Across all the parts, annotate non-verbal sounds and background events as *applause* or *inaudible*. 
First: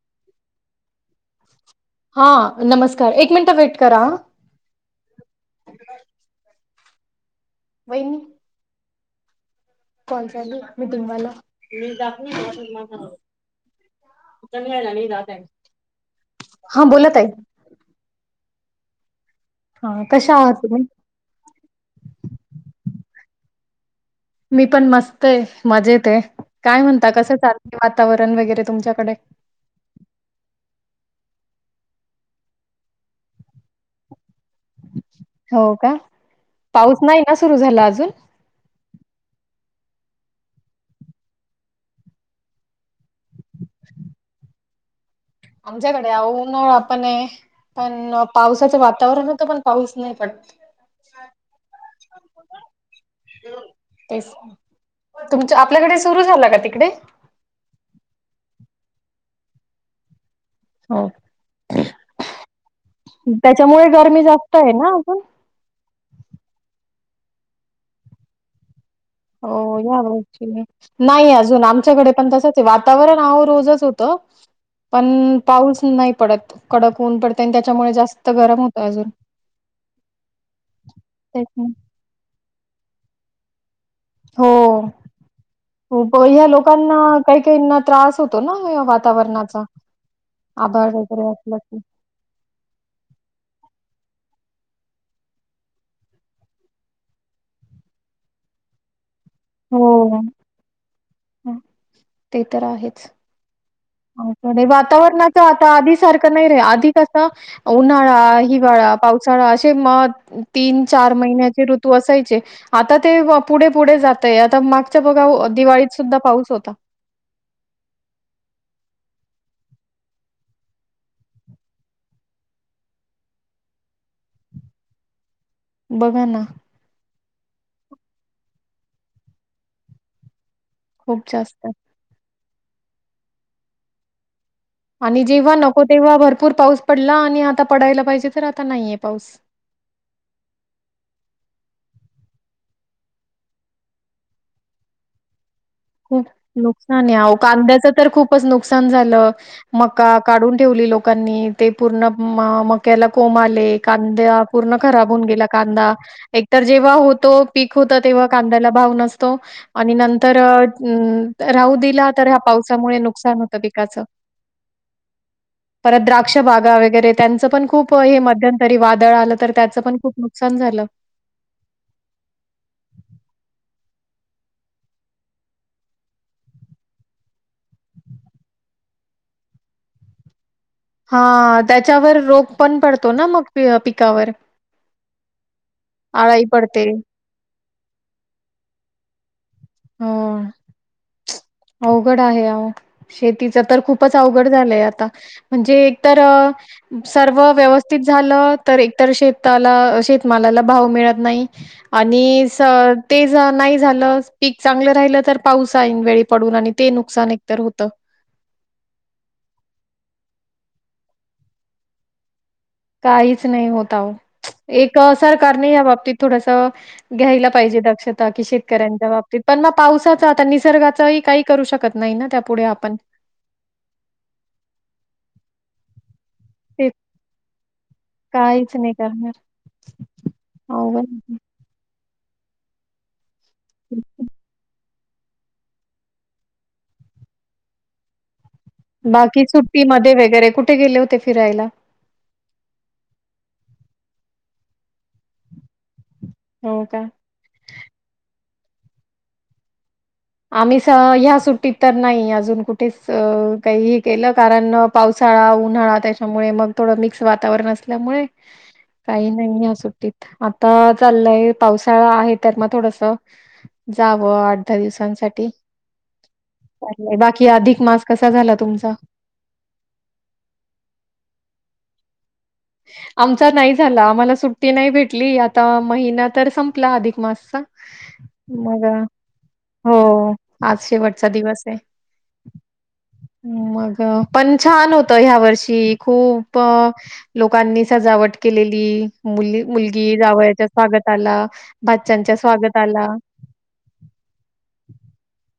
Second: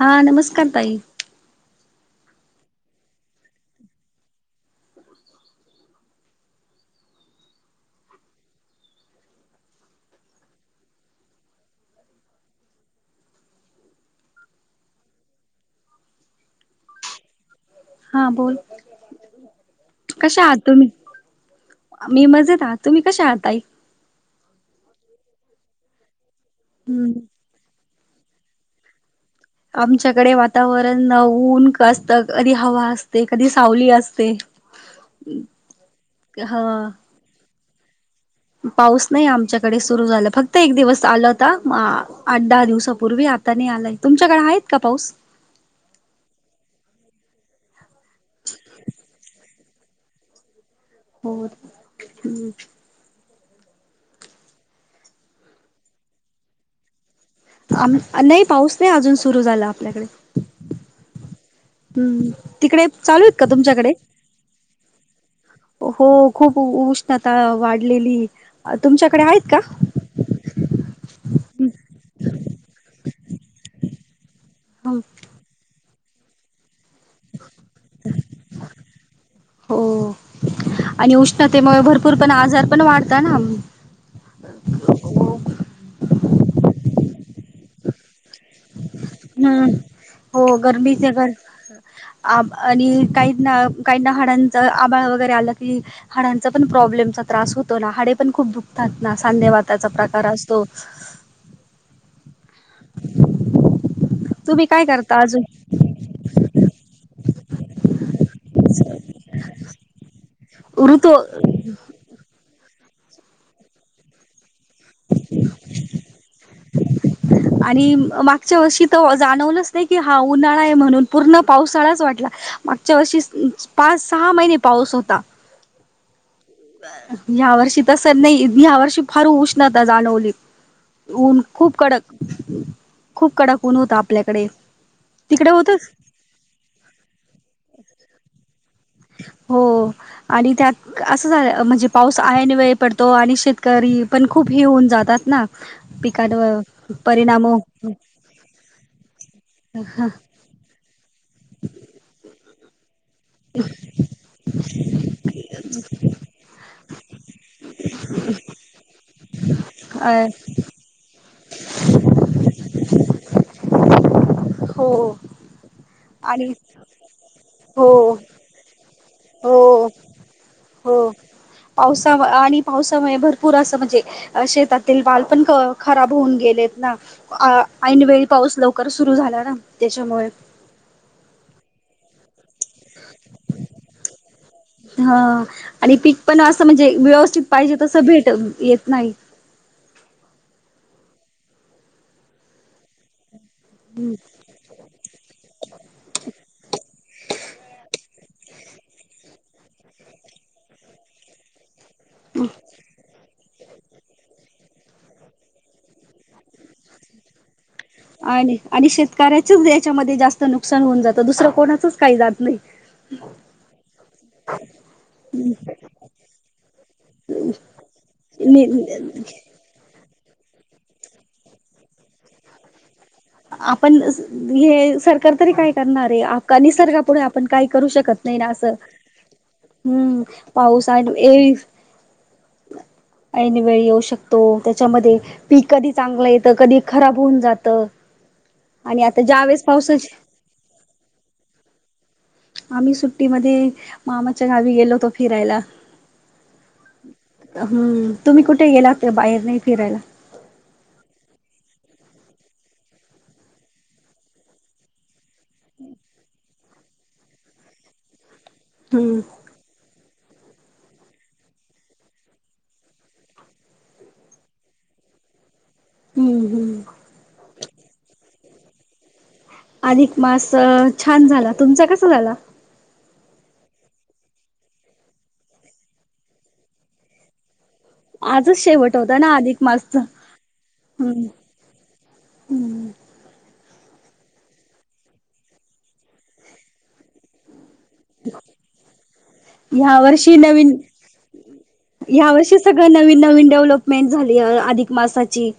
हा नमस्कार ताई हा नमस्कार एक मिनिट वेट करा बहिनी कॉलल मी तुम्हाला हा बोलत आहे हा बोल कश आहात तुम्ही मी मजेत आहात तुम्ही कशा आाताई मी पण मस्त आहे मजेत आहे काय म्हणता हम्म कसं चालते वातावरण वगैरे तुमच्याकडे आमच्याकडे वातावरण ऊन असत कधी हवा असते कधी सावली असते हो का ह पाऊस नाही ना सुरू झाला अजून पाऊस नाही आमच्याकडे सुरू झाला फक्त एक दिवस आलंता आठ दहा दिवसापूर्वी आता नाही आलाय तुमच्याकडे आहेत का पाऊस आमच्याकडे अनळा पण आहे पण पावसाचं वातावरण होतं पण पाऊस नाही पडत होर हम्म तेच तुमच आपल्याकडे सुरु झाला का तिकडे आम नाही पाऊस नाही अजून सुरू झाला आपल्याकडे हो हम्म तिकडे चालू आहेत का त्याच्यामुळे तुमच्याकडे गर्मी जास्त आहे ना अण हो खूप उष्णता वाढलेली तुमच्याकडे आहेत का हो या नाही अजून आमच्याकडे पण तसच वातावरण नाव रोजच होतं पण पाऊस नाही पडत कडक होऊन पडते आणि त्याच्यामुळे जास्त गरम होत अजून हो आणि तेच नाही उष्णतेमुळे भरपूर पण आजार पण वाढता ना हो प ह्या लोकांना काही काहीना त्रास होतो ना वातावरणाचा हम हो आभाळ गरमीच वगैरे असलं की आणि काही ना काही ना हाडांचा आबाळ वगैरे आलं की हाडांचा पण प्रॉब्लेमचा त्रास होतो ना हाडे पण खूप दुखतात ना सांधेवाताचा हो प्रकार असतो ते तर आहेच अछ नाही तुम्ही काय करता वातावरणाच अजून आता आधी सारखं नाही रे आधी कस णार वाळा पावसाळा ते मग तीन ऋतू चार महिन्याचे ऋतू असायचे आता ते पुढे पुढे जात या तर मागच्या बघा दिवाळीत सुद्धा पाऊस होता आणि मागच्या वर्षी तर जाणवलंच नाही कि हा उन्हाळा आहे म्हणून पूर्ण पावसाळाच वाटला मागच्या वर्षी पाच सहा महिने पाऊस होता बघान या वर्षी तस नाही या वर्षी फार उष्णता जाणवली खूप ऊन जास्त खूप कडक खूप कडाकण होता आपल्याकडे आणि तिकडे जेव्हा नको होतच तेव्हा भरपूर पाऊस पडला आणि आता पडायला पाहिजे तर आता नाहीये पाऊस. हो आणि त्यात असं झालं म्हणजे पाऊस आहे आणि वेळ पडतो आणि शेतकरी पण खूप हे होऊन जातात ना खूप पिकांवर नुकसान आहे परिणाम कांद्याच तर खूपच नुकसान झालं मका काढून ठेवली लोकांनी ते पूर्ण म त्याला कोम आले कांद्या पूर्ण खराब होऊन गेला कांदा एक तर जेव्हा होतो पक होतं तेव्हा कांद्याला भाव नसत तो आणि अ नंतर ह राहू दिला तर पावसामुळे नुकसान होतं पिकाचं हो परत द्राक्ष आणि बागा वगैरे त्यांचं पण हो खूप हे मध्यंतरी वादळ आलं तर त्याचं हो पण खूप नुकसान झालं हो पावसा आणि पावसामुळे भरपूर असं म्हणजे अ शेतातील वाल पण खराब होऊन गेलेत ना? ऐनवेळी पाऊस लवकर सुरू झाला ना? त्याच्यामुळे. हा- त्याच्यावर रोग- पण पडतो ना मग पिकावर. हा आणि पीक पण आळाई असं पडते म्हणजे व्यवस्थित पाहिजे तसं भेट- येत नाही. हो -अवघड आहे अहो. श- तिचं तर खूपच अवघड झालंय आता. म्हणजे एक तर- सर्व व्यवस्थित झालं तर, एकतर शेताला, शेतमालाला भाव मिळत नाही- आणि -ते- नाही झालं- पीक चांगलं राहिलं तर पाऊस ऐन वेळी पडून आणि ते नुकसान एकतर होतं. आणि -आणि शेतकऱ्याचच याच्यामध्ये जास्त नुकसान होऊन जातं. दुसरं कोणाचच काही जात नाही. काहीच नाही होत अहो. एक सरकारने या बाबतीत थोडस घ्यायला पाहिजे दक्षता की शेतकऱ्यांच्या बाबतीत. पण म पावसात- आता निसर्गाचही काही करू शकत नाही ना त्या पुुढे आपण- आपण- हे सरकार तरी काय करणार आहे? का ते निसर्गापुढे आपण काही करू शकत नाही ना असं? काहीच नाही करणार हम् -पाऊस अवघड आणि आहे. ये- ऐन वेळी येऊ शकतो, त्या- त्यामध्ये पीक कधी चांगलं येत, कधी खराब होऊन जात. बाकी सुट्टी मध्ये वगैरे कुठे गेले होते फिरायला आम्ही सुट्टीमध्ये मामाच्या गावी गेलो होतो फिरायला. हो का? हम्म. तुम्ही कुठ - कुठे गेला? तर बाहेर नाही फिरायला- आम्ही ह्या सुट्टीत तर नाही अजून कुठेच अं काहीही केलं कारण पाऊ- सळा, उन्हाळा त्याच्यामुळे मग- थोडं मिक्स वातावरण असल्यामुळे- हम्म काही नाही या सुट्टीत. आता चाललंय पावसाळा आहे तर म थोडस जावं आठ दहा दिवसांच- साठी- हम्म हम्म बाकी अधिक मास कसा झाला? तुमचा? अधिक मास छान झाला. तुमचा कसा झाला? आमचा नाही झाला. आम्हाला सुट्टी नाही भेटली, आता महिना तर संपला अधिक मासचा. आजच मग शेवट अ, होता ना? अधिक मासचा. हो, आज हम् शेवटचा दिवस आहे. हम्. मग- पण छान होत ह्या वर्षी खूप- लोकांनी सजावट केलेली, मु ह्या मुलगी वर्षी जावयाच्या नवीन स्वागताला, ह्या भाच्याच्या वर्षी सगळं स्वागताला. नवीन नवीन डेव्हलपमेंट झाली अधिक मासाची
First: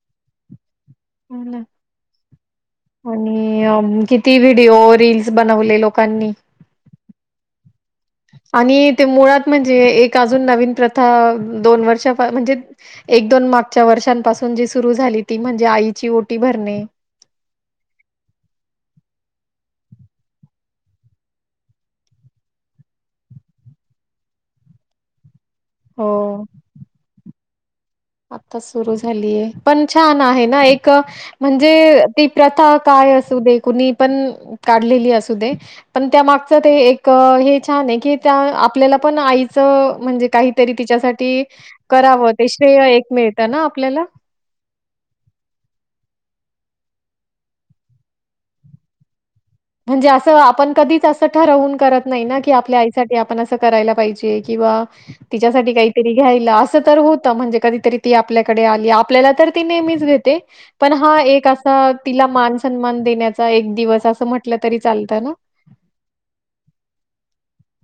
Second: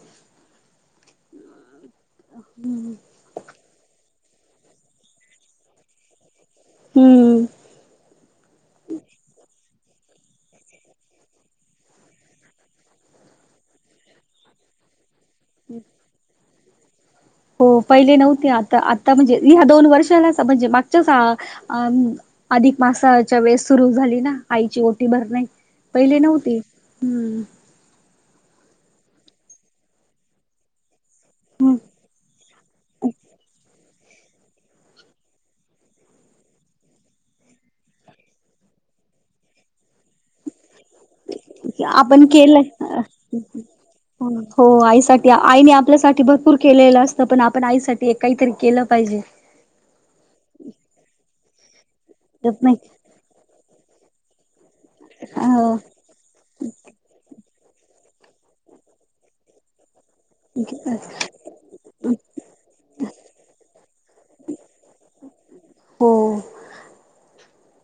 ह. आणि- कि- ती व्हिडिओ रीलस बनवले लोकांनी हम्म आणि ते मुळात म्हणजे एक अजून नवीन प्रथा दोन वर्षा म्हणजे एक दोन मागच्या वर्षांपासून जी सुरू झाली. म्हणजे आईची ओटी भर णे हो पहिले नव्हते आता आता म्हणजे ह्या दोन वर्षालाच म्हणजे मागच्याच अधिक मासाच्या वेस सुरू झाली ना आईची ओटी भर नाही पहिले हो नव्हते आता सुरू झालीय पण छान आहे ना एक म्हणजे हम्म ती प्रथा काय असू दे कुणी पण काढलेली असू दे पण त्या मागच ते एक हे छान आहे की त्या आपल्याला पण आईच म्हणजे काही तरी तिच्यासाठी आपण कराव ते केलंय एक मिळतं ना आपल्याला. हो आई साठी आईने आपल्यासाठी की भरपूर केलेलं असतं पण आपण आई साठी काहीतरी केलं पाहिजे. म्हणजे असं आपण कधीच असं ठरवून करत नाही ना की येत नाही आपल्या आईसाठी आपण अस स करायला पाहिजे किंवा अ तिच्यासाठी काहीतरी घ्यायला अस तर होत म्हणजे कधीतरी ती आपल्याकडे आली आपल्याला तर ती नेहमीच घेत ते पण हा एक असा तिला मान सन्मान देण्याचा एक दिवस अस म्हट दिलं तरी चालत ना. हो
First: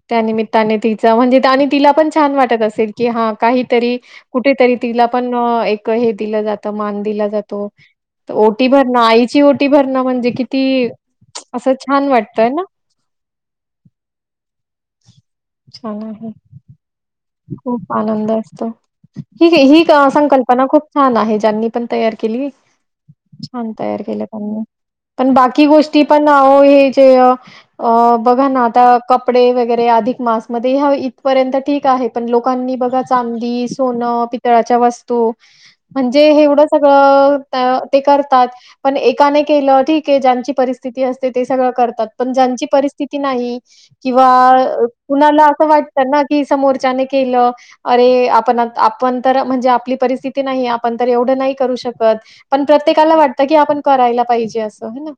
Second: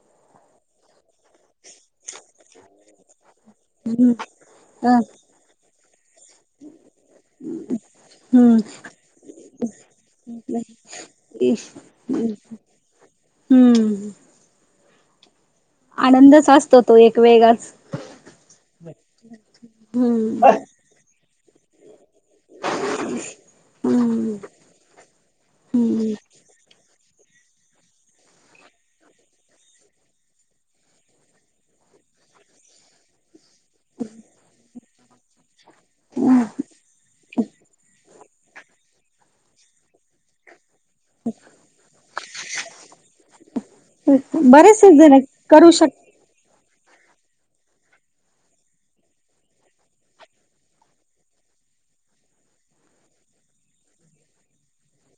त्यानमित्ताने तिचं म्हणजे त आणि तिला पण छान वाटत असेल की हा काहीतरी हम्म कुठेतरी अ तिला पण एक हे दिलं जात मान दिला जातो हम्म ओटी भरण आईची ओटी भरणं म्हणजे किती असं छान वाटतंय ना? हम्म *inaudible* आहे. आनंदच असतो तो एक वेगळाच. खूप आनंद असतो ही ही हम्म संकल्पना खूप छान आहे. त्यांनी पण तयार केली छान तयार केली हम्म त्यांनी पण बाकी गोष्टी हम्म आवो पण हे हे अ अ बघा ना आता कपडे वगैरे अधिक मास मध्ये ह्या इथपर्यंत ठीक आहेत पण लोकांनी बघा चांदी सोनं पितळाच्या वस्त स्तू म्हणजे हे एवढ सगळ अ त ते करतात पण एकाने केलं ठीक आहे पण ज्यांची परिस स्थिती असते ते सगळं करतात पण ज्यांची परिस्थिती नाही किंवा बरेचसे जण कुणाला असं करू शकत वाटतं ना की समोर त्याने केलं अरे आपण आत आपण तर म्हणजे आपली परिस्थिती नाही आपण तर एवढं नाही करू शकत पण प्रत्येकाला वाटत की आपण करायला पाहिजे अस हे ना.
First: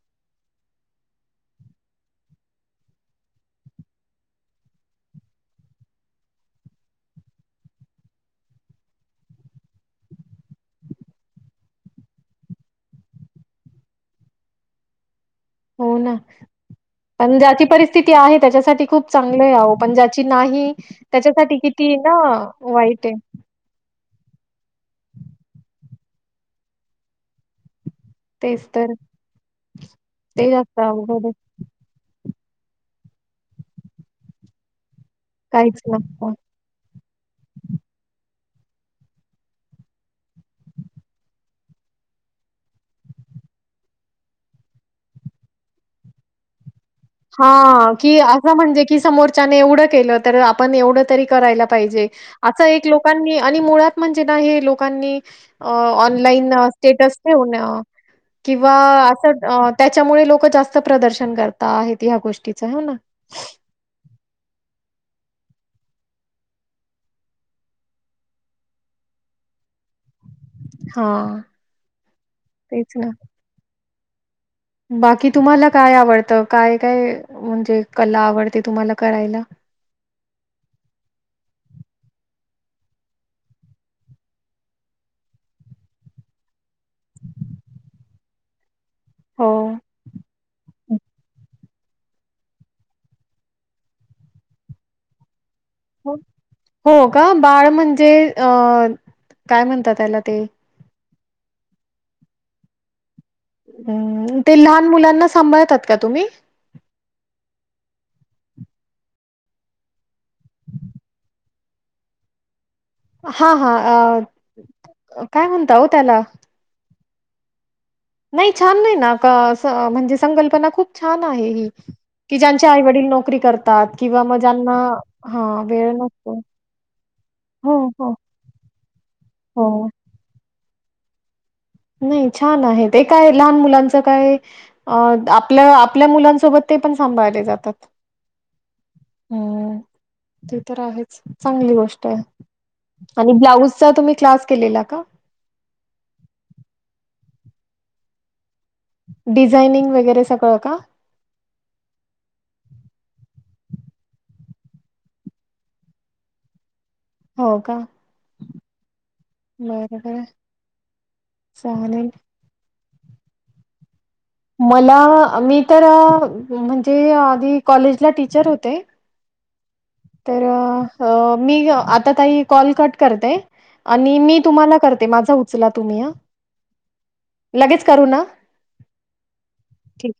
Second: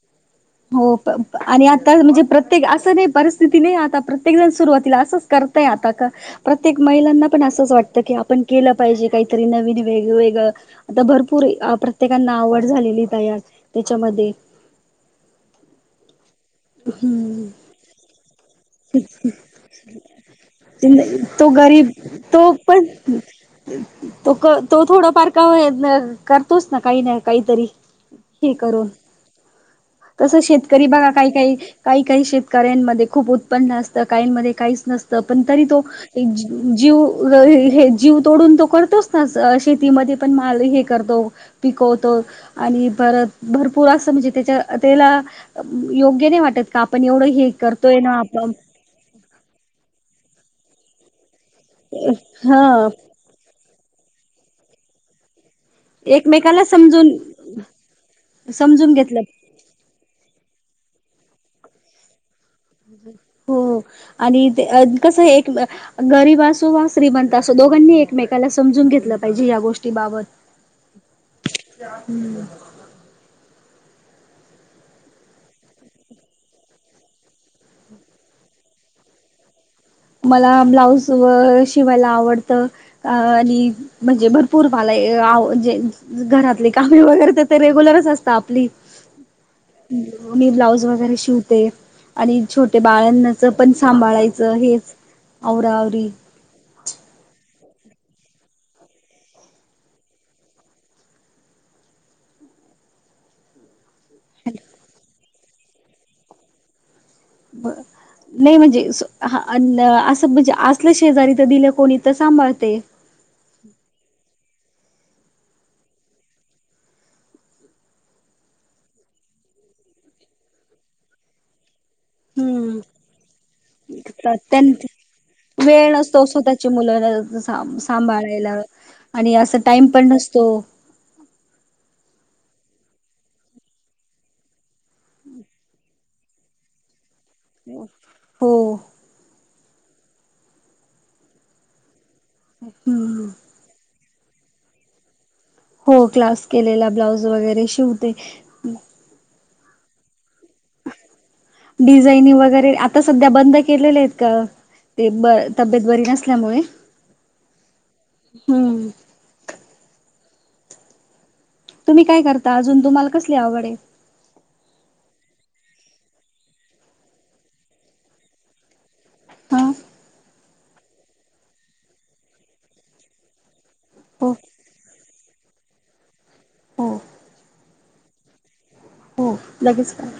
हो प आणि आता म्हणजे प्रत्येक असं नाही परिस्थिती नाही. आता प्रत्येक जण सुरुवातीला असंच करतय. आता का प्रत्येक महिलांना पण असंच वाटतं की आपण केलं पाहिजे काहीतरी. नवीन वेगवेेगळं आता भरपूर प्रत्येकांना आवड झालेली तयार. त्याच्यामध्ये हो ना पण ज्याची परिस्थिती आहे त्याच्यासाठी खूप चांगल आहे अहो पण ज्याची नाही तो त्याच्यासाठी गरीब किती ना तो पण वाईट आहे. तो क तो थोडं फार का होई ना करतोच ना काही ना काहीतरी. हे तेच करून तर कस ते जास्त शेतकरी बघा अवघड काही आहे काही काही काही शेत करेन मध्ये खूप उतपन्न असतं. काहीं मध्ये काहीच नसतं. पण तरी काहीच तो जी नसतं. जीव हे जीव तोडून तो करतोच ना शेतीमध्ये पण माल हे करतो पिकवतो. आणि परत भरपूर असं म्हणजे त्याच्या त्याला योग्य नाही वाटत का पण एवढं हे करतोय ना हो म्हणजे कि समोरच्याने एवढं केल तर आपण एवढ तरी करायला पाहिजे. अस एक ह लोकांनी आणि मुळात म्हणजे ना हे लोकांनी ऑनलाईन एकमेकाला समजून स्टेटस ठेऊन किंवा समजून घेतलं अस त्याच्यामुळे लोक लोक जास्त प्रदर्शन करता आहेत. ह्या गोष्टीत हो आणि ते कसं एक गरीब असो वा श्रीमंत असो दोघांनी एकमेकाला समजून घेतलं पाहिजे या गोष्टीबाबत. हा तेच ना. बाकी तुम्हाला काय आवडतं काय काय म्हणजे कला आवडते तुम्हाला करायला. मला ब्लाऊज व शिवायला आवडत. आणि म्हणजे भरपूर मला आव जे घरातले काम वगैरे तर ते रेगुलरच अस तापली हो. मी ब्लाऊज शिवते आणि छोट्या बाळांनाच पण सांभाळायचं हेच औरा आवरी हो हो का? बाळ म्हणजे अ काय म्हणतात त्याला ते हम्म ते लहान मुलांना सांभाळतात का तुम्ही. नाही म्हणजे असं हा ल आस म्हणजे असलं शेजारी तर दिलं कोणी तर सांभाळते. हा हा अ काय म्हणत हो त्याला नाही छान नाही ना का म्हणजे संकल्पना खूप छान आहे ही की ज्यांचे आई-वडील नोकरी करतात हम्म किंवा मग त्यां ज्यांना वेळ नसतो स्वतःच्या मुलाना हो, हो, सांभाळायला आणि असा हो. टाइम पण नसतो नाही छान आहे ते काय लहान मुलांचं काय आपल्या आपल्या मुलांसोबत ते पण थांभाळले जातात हो हम्म ते तर आहेच चांगली गोष्ट आहे हम्म आणि ब्लाऊज तुम्ही क्लास केलेला का हो क्लास केलेला ब्लाऊज वगैरे शिवते. डिझाइनिंग वगैरे - डिझानिंग वगैरे आ - आता सध्या बंद केलेले आहेत क-अ-ते-ब-तब्येत बरी नसल्यामुळे. हो का.. हम्म बरं बरं. तुम्ही काय करता अजून. तुम्हाला कसली आवड आहे? मला... अमी- तर अ... म्हणजे अ... आधी कॉलेजला टीचर होते. हा तर अ... मी अ.. अ आता ताई कॉल कट करते आणि हो मी तुम्हाला करते. माझा उचला तुम्ही...... हो लगेच करू ना? हो लगेच करा... ठीक